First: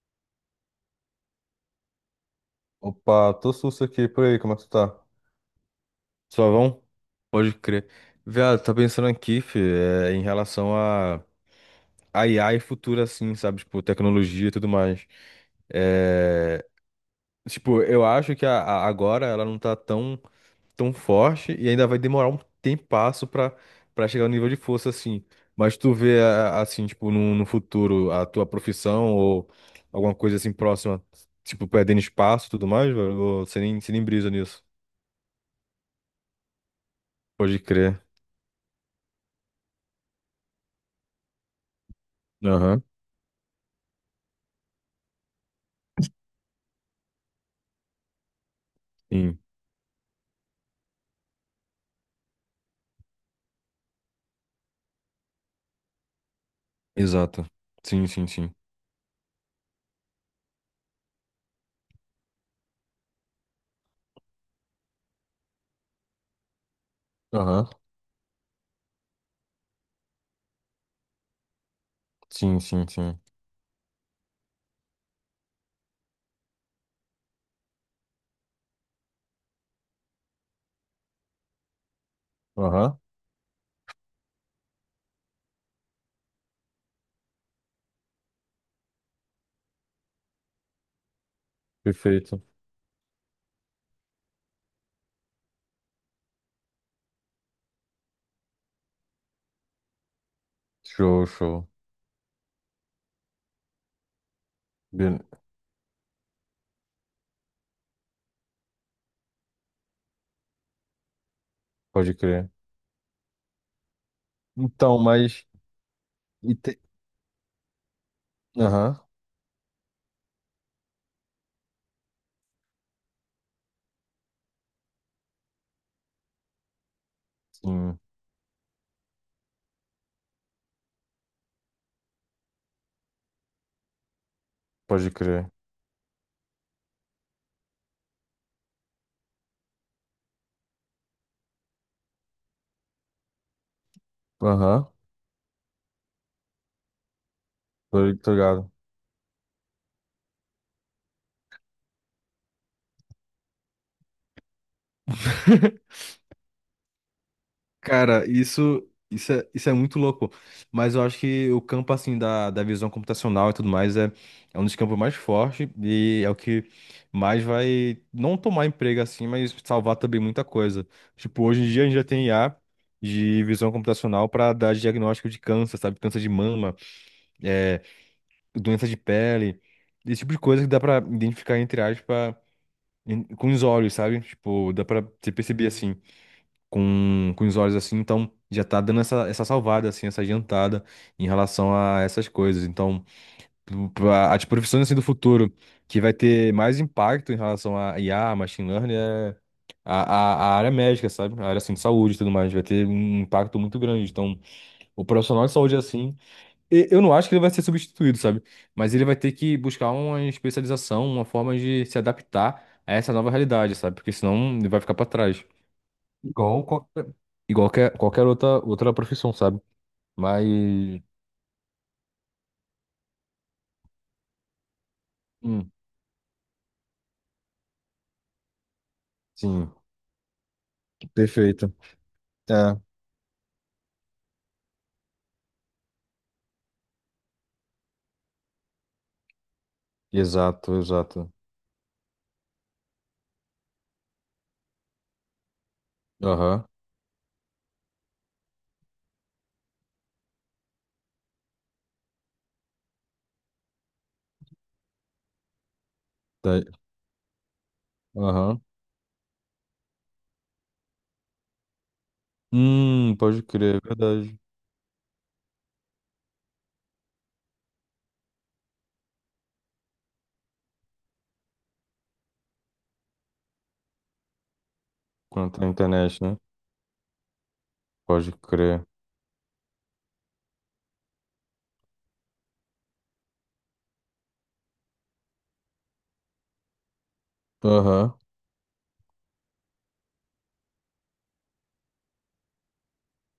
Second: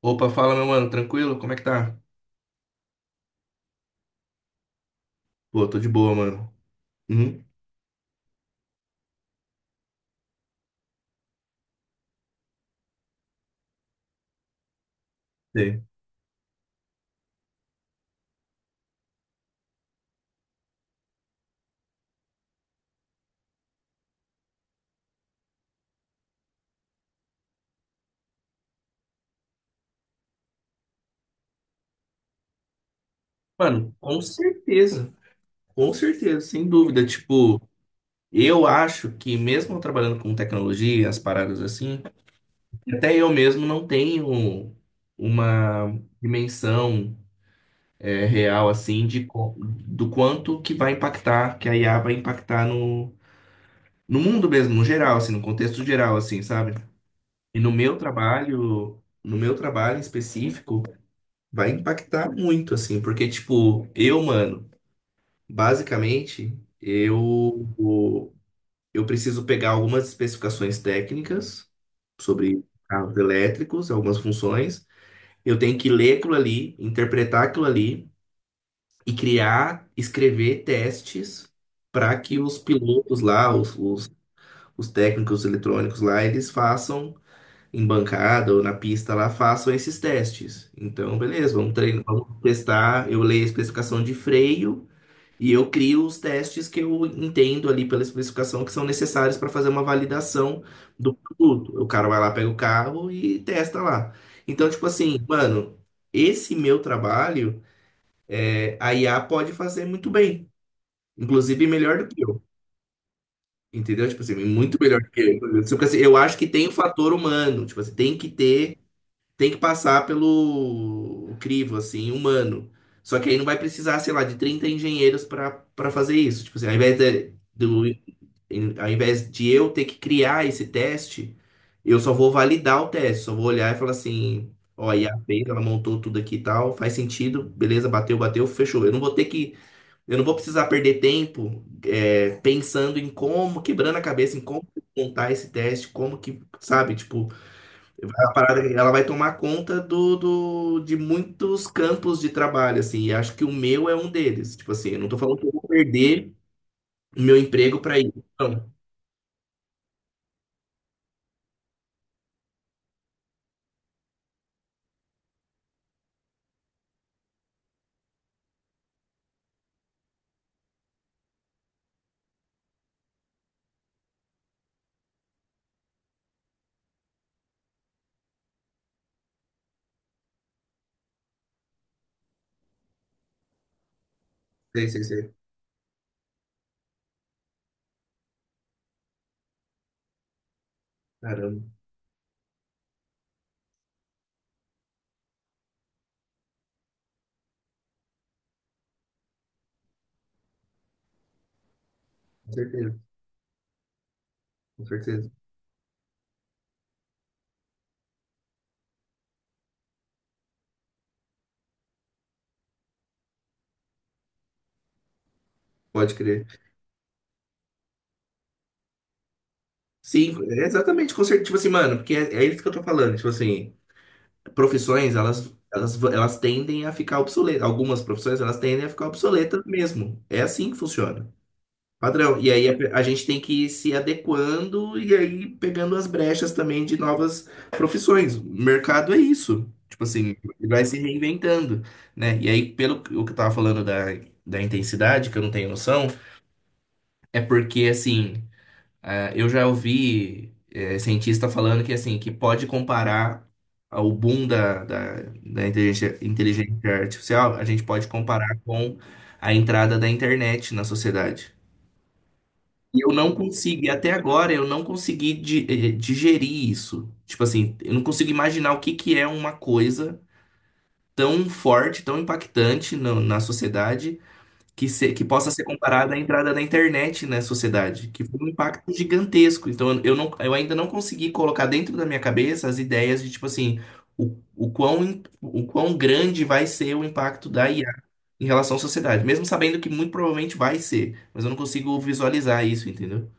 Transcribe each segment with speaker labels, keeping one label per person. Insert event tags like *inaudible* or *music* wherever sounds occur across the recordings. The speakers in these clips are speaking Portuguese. Speaker 1: Opa, fala, meu mano, tranquilo? Como é que tá?
Speaker 2: Opa, tô susto aqui, por aí, como é que tu tá?
Speaker 1: Pô, tô de boa, mano.
Speaker 2: Suavão?
Speaker 1: Uhum.
Speaker 2: Pode crer. Viado, tá pensando aqui, fi, em relação a IA e futuro, assim, sabe? Tipo, tecnologia e tudo mais.
Speaker 1: Sei.
Speaker 2: É, tipo, eu acho que agora ela não tá tão forte e ainda vai demorar um tempasso pra chegar no nível de força, assim. Mas tu vê, assim, tipo, no futuro, a tua profissão ou alguma coisa assim próxima, tipo, perdendo espaço e tudo mais, velho? Ou você
Speaker 1: Mano,
Speaker 2: nem brisa nisso?
Speaker 1: com certeza, sem dúvida. Tipo,
Speaker 2: Pode crer.
Speaker 1: eu acho que mesmo eu trabalhando com tecnologia, as paradas assim,
Speaker 2: Aham.
Speaker 1: até eu mesmo não tenho uma dimensão real, assim, de,
Speaker 2: Sim.
Speaker 1: do quanto que vai impactar, que a IA vai impactar no mundo mesmo, no geral, assim, no contexto geral, assim, sabe?
Speaker 2: Exato.
Speaker 1: E
Speaker 2: Sim, sim, sim.
Speaker 1: no meu trabalho em específico, vai impactar muito, assim, porque, tipo, eu, mano, basicamente,
Speaker 2: Aham.
Speaker 1: eu preciso pegar algumas especificações técnicas
Speaker 2: Sim,
Speaker 1: sobre
Speaker 2: sim,
Speaker 1: carros
Speaker 2: sim.
Speaker 1: elétricos, algumas funções. Eu tenho que ler aquilo ali, interpretar aquilo ali e criar, escrever testes para que os
Speaker 2: Aham.
Speaker 1: pilotos lá, os técnicos eletrônicos lá, eles façam em bancada ou na pista lá façam esses testes. Então, beleza, vamos treinar, vamos
Speaker 2: Perfeito.
Speaker 1: testar. Eu leio a especificação de freio e eu crio os testes que eu entendo ali pela especificação que são necessários para fazer uma validação do
Speaker 2: Show, show.
Speaker 1: produto. O cara vai lá, pega o carro e testa lá. Então, tipo assim,
Speaker 2: Bele-
Speaker 1: mano, esse meu trabalho, a IA pode fazer muito bem, inclusive melhor do
Speaker 2: Pode
Speaker 1: que eu.
Speaker 2: crer.
Speaker 1: Entendeu? Tipo assim, muito
Speaker 2: Então,
Speaker 1: melhor do que
Speaker 2: mas.
Speaker 1: eu. Tipo assim, eu acho que
Speaker 2: e
Speaker 1: tem o
Speaker 2: te-
Speaker 1: fator humano, tipo assim,
Speaker 2: Aham.
Speaker 1: tem que passar pelo crivo, assim, humano. Só que aí não vai precisar, sei lá, de 30 engenheiros para fazer isso. Tipo assim,
Speaker 2: Sim.
Speaker 1: ao invés de eu ter que criar esse teste, eu só vou validar o teste, só vou olhar e falar assim, ó, a
Speaker 2: Pode
Speaker 1: IA
Speaker 2: crer.
Speaker 1: fez, ela montou tudo aqui e tal, faz sentido, beleza, bateu, bateu, fechou. Eu não vou precisar perder tempo pensando em como, quebrando a cabeça em como
Speaker 2: Aham.
Speaker 1: montar esse teste, como que, sabe, tipo,
Speaker 2: Tô
Speaker 1: a parada,
Speaker 2: ligado.
Speaker 1: ela vai tomar conta de muitos campos de trabalho, assim, e acho que o meu é um deles. Tipo assim, eu não tô falando que eu vou
Speaker 2: *laughs*
Speaker 1: perder o meu emprego para ir.
Speaker 2: Cara,
Speaker 1: Não.
Speaker 2: isso é muito louco. Mas eu acho que o campo, assim, da visão computacional e tudo mais é um dos campos mais fortes e é o que mais vai não tomar emprego, assim, mas salvar também muita coisa. Tipo, hoje em dia a gente já tem IA de visão computacional para dar diagnóstico de câncer, sabe? Câncer de mama, é, doença de pele, esse tipo de coisa que dá para identificar, entre aspas, com os olhos, sabe? Tipo, dá
Speaker 1: Sei,
Speaker 2: para
Speaker 1: sei,
Speaker 2: você
Speaker 1: sei.
Speaker 2: perceber, assim com os olhos assim, então já tá dando essa salvada, assim, essa adiantada em
Speaker 1: Caramba,
Speaker 2: relação a essas coisas. Então, as profissões assim do futuro que vai ter mais impacto em relação a IA, machine learning, é a, a área médica, sabe? A área assim, de saúde e tudo mais,
Speaker 1: com
Speaker 2: vai ter
Speaker 1: certeza,
Speaker 2: um impacto muito grande. Então,
Speaker 1: com
Speaker 2: o
Speaker 1: certeza.
Speaker 2: profissional de saúde assim, eu não acho que ele vai ser substituído, sabe? Mas ele vai ter que buscar uma especialização, uma forma de se adaptar a essa nova realidade, sabe? Porque senão ele vai ficar pra trás.
Speaker 1: Pode crer.
Speaker 2: Igual qualquer, igual qualquer outra profissão, sabe?
Speaker 1: Sim,
Speaker 2: Mas.
Speaker 1: é exatamente, com certeza. Tipo assim, mano, porque é isso que eu tô falando. Tipo assim, profissões, elas,
Speaker 2: Hum,
Speaker 1: elas, v- elas tendem a ficar obsoletas. Algumas profissões, elas tendem a ficar obsoletas
Speaker 2: sim,
Speaker 1: mesmo. É assim que funciona.
Speaker 2: perfeito.
Speaker 1: Padrão. E aí
Speaker 2: É,
Speaker 1: a gente tem que ir se adequando e aí pegando as brechas também de novas profissões. O mercado é isso. Tipo assim, ele
Speaker 2: exato,
Speaker 1: vai se
Speaker 2: exato.
Speaker 1: reinventando, né? E aí, o que eu tava falando da intensidade, que eu não tenho noção,
Speaker 2: Aham.
Speaker 1: é porque, assim, ah, eu já ouvi cientista falando que, assim, que pode comparar o boom da inteligência,
Speaker 2: Tá-
Speaker 1: artificial, a gente pode comparar
Speaker 2: Aham.
Speaker 1: com a entrada da internet na sociedade. E eu não
Speaker 2: Pode crer,
Speaker 1: consigo,
Speaker 2: é
Speaker 1: e até
Speaker 2: verdade.
Speaker 1: agora eu não consegui digerir isso. Tipo assim, eu não consigo imaginar o que que é uma coisa tão forte, tão impactante na sociedade, que, que possa
Speaker 2: Quanto
Speaker 1: ser
Speaker 2: à
Speaker 1: comparada
Speaker 2: internet,
Speaker 1: à
Speaker 2: né?
Speaker 1: entrada da internet na sociedade, que
Speaker 2: Pode
Speaker 1: foi um
Speaker 2: crer.
Speaker 1: impacto gigantesco. Então eu não, eu ainda não consegui colocar dentro da minha cabeça as ideias de, tipo assim, o quão grande vai ser o impacto da IA
Speaker 2: Aham.
Speaker 1: em relação à sociedade, mesmo sabendo que muito provavelmente vai ser, mas eu não consigo visualizar isso, entendeu?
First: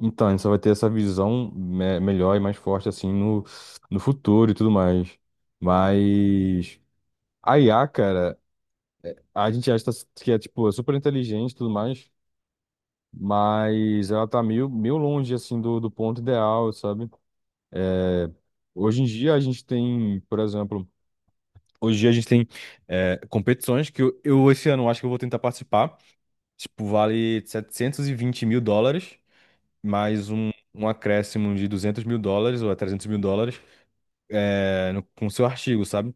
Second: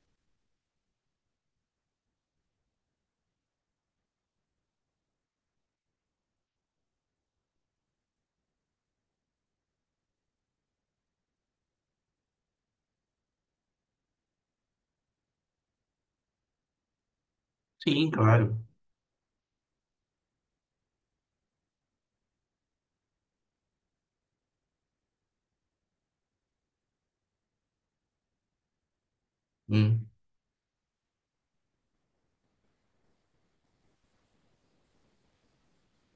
Speaker 2: Então, a gente só vai ter essa visão melhor e mais forte, assim, no futuro e tudo mais. Mas. A IA, cara, a gente acha que é, tipo, super inteligente e tudo mais. Mas ela tá meio longe, assim, do ponto ideal, sabe?
Speaker 1: Sim,
Speaker 2: É,
Speaker 1: claro.
Speaker 2: Hoje em dia a gente tem, por exemplo, hoje em dia a gente tem é, competições que eu esse ano acho que eu vou tentar participar. Tipo, vale US$ 720 mil,
Speaker 1: Hum.
Speaker 2: mais um acréscimo de US$ 200 mil ou US$ 300 mil com seu artigo, sabe?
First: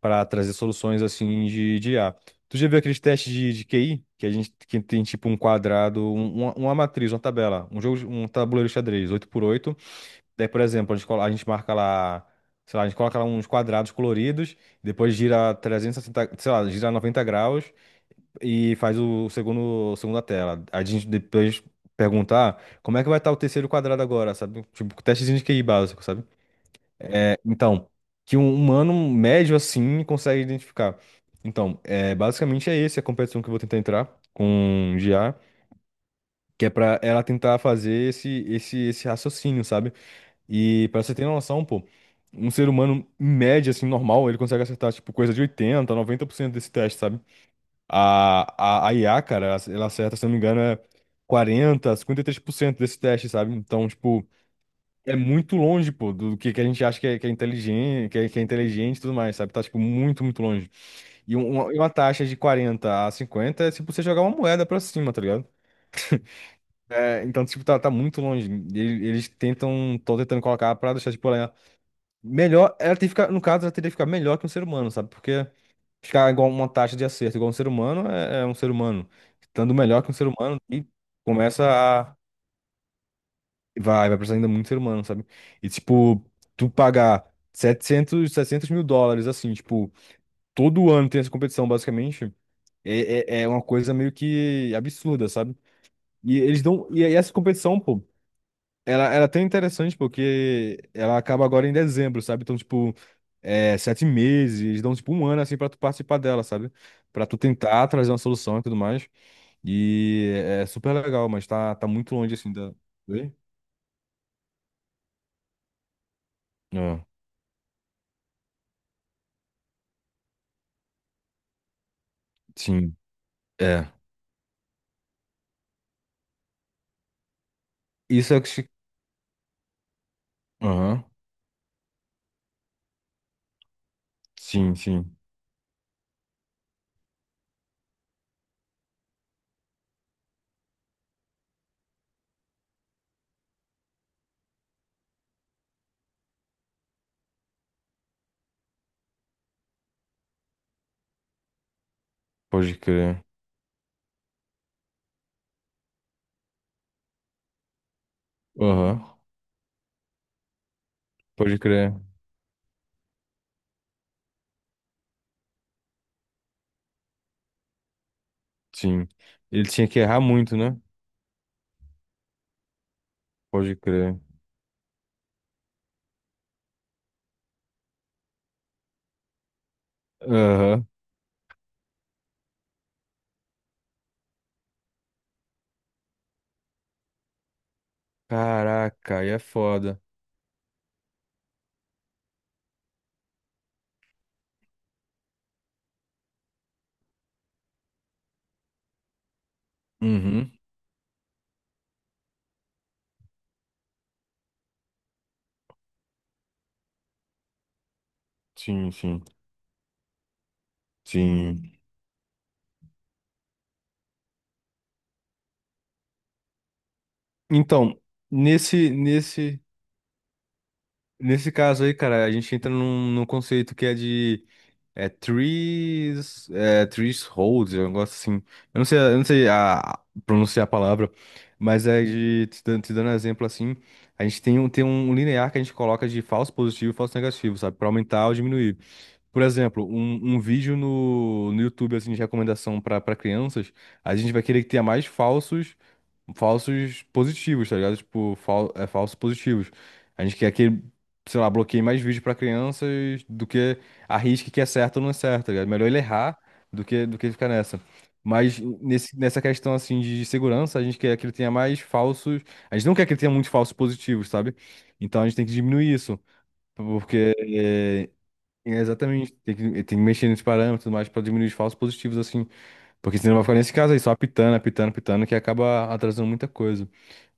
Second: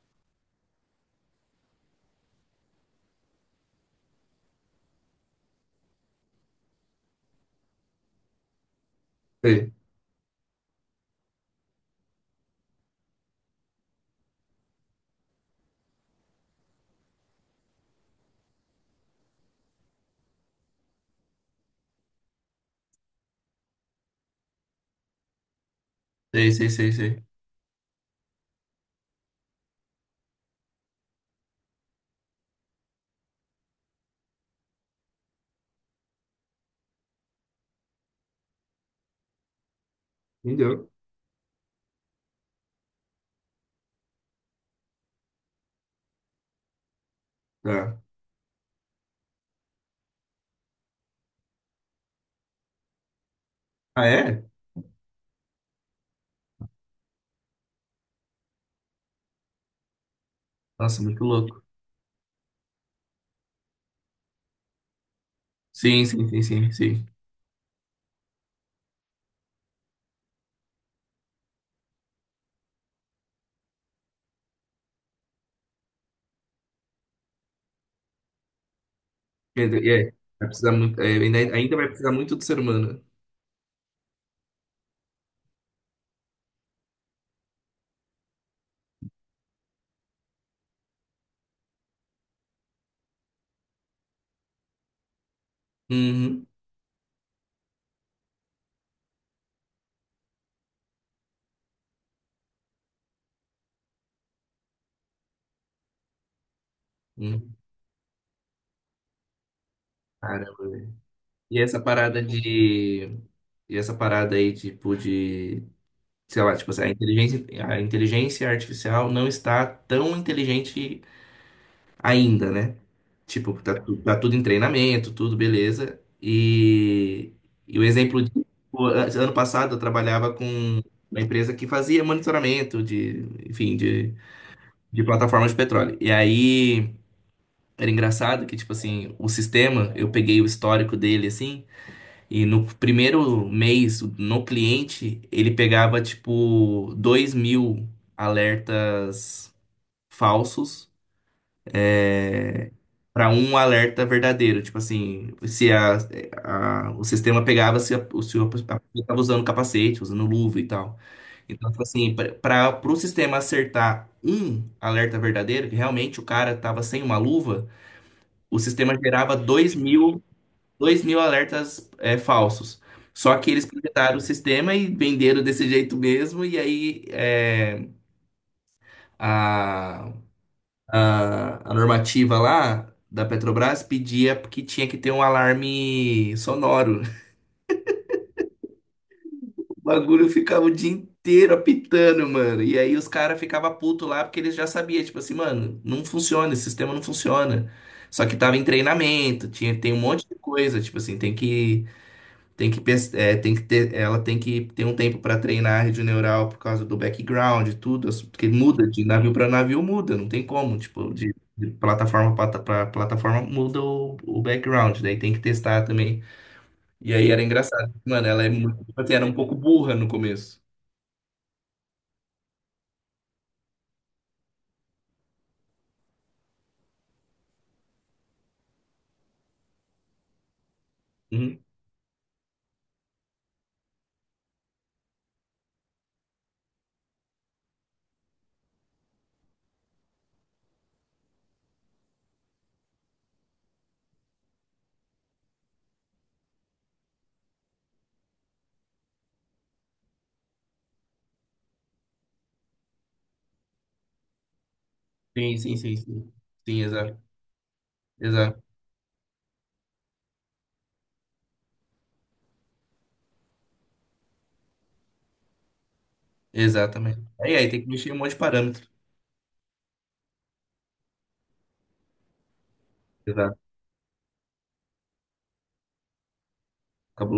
Speaker 2: Para trazer soluções assim de I a. Tu já viu aqueles testes de QI? Que a gente que tem tipo um quadrado, uma matriz, uma tabela, um jogo, um tabuleiro de xadrez, oito por
Speaker 1: Sei,
Speaker 2: oito. Daí, por exemplo, a gente marca lá, sei lá, a gente coloca lá uns quadrados coloridos, depois gira 360 sei lá, gira 90 graus e faz segunda tela. A gente depois perguntar como é que vai estar o terceiro quadrado agora, sabe? Tipo, testezinho de QI básico, sabe?
Speaker 1: sei, sei, sei. Sei.
Speaker 2: É, então, que um humano médio assim consegue identificar. Então, basicamente é esse a competição que eu vou tentar entrar com GA, que é pra ela tentar fazer esse raciocínio, sabe? E
Speaker 1: Entendeu?
Speaker 2: pra você ter noção, pô, um ser humano em média, assim, normal, ele consegue acertar, tipo, coisa de 80, 90% desse teste, sabe?
Speaker 1: Tá.
Speaker 2: A IA, cara, ela acerta, se eu não me engano, é 40, 53% desse teste, sabe? Então,
Speaker 1: Ah,
Speaker 2: tipo,
Speaker 1: é?
Speaker 2: é muito longe, pô, do que a gente acha que é, inteligente, que é inteligente e tudo mais, sabe? Tá, tipo, muito, muito longe.
Speaker 1: Nossa, muito
Speaker 2: E um-
Speaker 1: louco.
Speaker 2: uma, e uma taxa de 40 a 50 é tipo você jogar uma moeda pra cima, tá ligado?
Speaker 1: Sim, sim, sim, sim, sim.
Speaker 2: É, então, tipo, tá muito longe. Eles tentam, estão tentando colocar pra deixar, tipo, ela é melhor. Ela tem que ficar, no caso, ela teria que ficar melhor que um ser humano, sabe? Porque ficar igual uma taxa de acerto igual um ser humano é um ser humano.
Speaker 1: Quer
Speaker 2: Estando
Speaker 1: dizer,
Speaker 2: melhor que um
Speaker 1: é,
Speaker 2: ser
Speaker 1: vai
Speaker 2: humano,
Speaker 1: precisar
Speaker 2: e
Speaker 1: muito, ainda vai precisar
Speaker 2: começa.
Speaker 1: muito do ser humano.
Speaker 2: Vai precisar ainda muito ser humano, sabe? E, tipo, tu pagar setecentos mil dólares, assim, tipo, todo ano tem essa competição, basicamente, é uma coisa meio que absurda, sabe? E
Speaker 1: Uhum.
Speaker 2: eles dão. E aí essa competição, pô, ela é até interessante, porque ela acaba agora em dezembro, sabe? Então, tipo, 7 meses, eles dão, tipo, um ano, assim, pra tu participar dela, sabe? Pra tu
Speaker 1: Uhum.
Speaker 2: tentar trazer uma solução e tudo mais. E é
Speaker 1: Caramba,
Speaker 2: super
Speaker 1: velho.
Speaker 2: legal, mas
Speaker 1: E
Speaker 2: tá,
Speaker 1: essa
Speaker 2: tá muito
Speaker 1: parada
Speaker 2: longe, assim, da.
Speaker 1: de.
Speaker 2: Oi?
Speaker 1: E essa parada aí, tipo, de. Sei lá, tipo assim, a
Speaker 2: Ah,
Speaker 1: inteligência artificial não está tão inteligente ainda, né?
Speaker 2: sim.
Speaker 1: Tipo, tá,
Speaker 2: É.
Speaker 1: tá tudo em treinamento, tudo beleza. E o exemplo de
Speaker 2: Isso é que se.
Speaker 1: ano passado eu trabalhava com
Speaker 2: Aham.
Speaker 1: uma empresa que fazia monitoramento de, enfim,
Speaker 2: Sim,
Speaker 1: de
Speaker 2: sim.
Speaker 1: plataformas de petróleo. E aí era engraçado que, tipo assim, o sistema, eu peguei o histórico dele assim, e no primeiro mês, no cliente, ele pegava, tipo, 2.000 alertas falsos
Speaker 2: Pode crer.
Speaker 1: para um alerta verdadeiro, tipo assim, se o sistema pegava se a pessoa
Speaker 2: Aham.
Speaker 1: estava usando capacete, usando luva e tal.
Speaker 2: Pode
Speaker 1: Então, tipo
Speaker 2: crer.
Speaker 1: assim, para o sistema acertar um alerta verdadeiro, que realmente o cara estava sem uma luva, o sistema
Speaker 2: Sim.
Speaker 1: gerava
Speaker 2: Ele tinha que errar muito, né?
Speaker 1: 2.000 alertas falsos. Só que eles
Speaker 2: Pode crer.
Speaker 1: projetaram o sistema e venderam desse jeito mesmo, e aí
Speaker 2: Aham.
Speaker 1: a normativa lá da Petrobras pedia que tinha que ter um alarme sonoro. *laughs*
Speaker 2: Caraca, aí é
Speaker 1: O
Speaker 2: foda.
Speaker 1: bagulho ficava o dia inteiro apitando, mano. E aí os caras ficavam putos lá porque eles já sabiam, tipo assim, mano, não funciona, esse sistema não funciona. Só que tava em treinamento, tinha, tem um monte de
Speaker 2: Uhum.
Speaker 1: coisa, tipo assim, ela tem que ter um tempo para treinar a rede neural por causa do background e tudo, porque muda
Speaker 2: Sim,
Speaker 1: de
Speaker 2: sim.
Speaker 1: navio para navio, muda, não tem como, tipo, de
Speaker 2: Sim.
Speaker 1: plataforma para plataforma muda o background, daí tem que testar também. E aí era engraçado,
Speaker 2: Então,
Speaker 1: mano, ela é muito,
Speaker 2: nesse,
Speaker 1: tipo assim, era um pouco
Speaker 2: nesse,
Speaker 1: burra no começo.
Speaker 2: nesse caso aí, cara, a gente entra num conceito que é de é Trees Hold, um negócio assim. Eu não sei pronunciar a palavra,
Speaker 1: Uhum.
Speaker 2: mas é de te dando exemplo assim. A gente tem um linear que a gente coloca de falso positivo e falso negativo, sabe? Para aumentar ou diminuir. Por exemplo, um vídeo no YouTube assim, de recomendação para crianças, a gente vai querer que tenha mais falsos positivos, tá ligado? Tipo, falsos positivos. A gente quer que, sei lá, bloqueie mais vídeos pra crianças do que arrisque que é certo ou não é certo, tá
Speaker 1: Sim,
Speaker 2: ligado?
Speaker 1: sim,
Speaker 2: Melhor
Speaker 1: sim,
Speaker 2: ele
Speaker 1: sim.
Speaker 2: errar
Speaker 1: Sim,
Speaker 2: do que, do
Speaker 1: exato,
Speaker 2: que ficar nessa. Mas
Speaker 1: exato,
Speaker 2: nessa questão, assim, de segurança, a gente quer que ele tenha mais falsos... A gente não quer que ele tenha muitos falsos positivos, sabe? Então a gente tem que diminuir isso,
Speaker 1: exatamente.
Speaker 2: porque...
Speaker 1: Aí tem que
Speaker 2: É,
Speaker 1: mexer em um monte de
Speaker 2: é
Speaker 1: parâmetro.
Speaker 2: exatamente, tem que mexer nesse parâmetro e tudo mais pra diminuir os falsos positivos, assim, porque senão vai ficar
Speaker 1: Exato,
Speaker 2: nesse caso aí, só apitando, apitando, apitando, que acaba atrasando muita coisa.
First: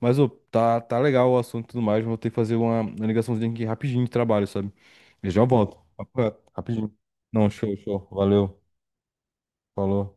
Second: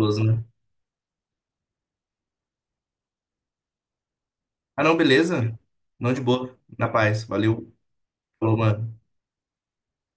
Speaker 2: Mas, ô,
Speaker 1: né?
Speaker 2: tá legal o assunto e tudo mais, vou ter que fazer uma ligaçãozinha aqui rapidinho de trabalho, sabe?
Speaker 1: Ah, não,
Speaker 2: Eu já
Speaker 1: beleza?
Speaker 2: volto.
Speaker 1: Não de
Speaker 2: Papo reto,
Speaker 1: boa, na
Speaker 2: rapidinho.
Speaker 1: paz,
Speaker 2: Não,
Speaker 1: valeu,
Speaker 2: show, show.
Speaker 1: falou,
Speaker 2: Valeu.
Speaker 1: mano.
Speaker 2: Falou.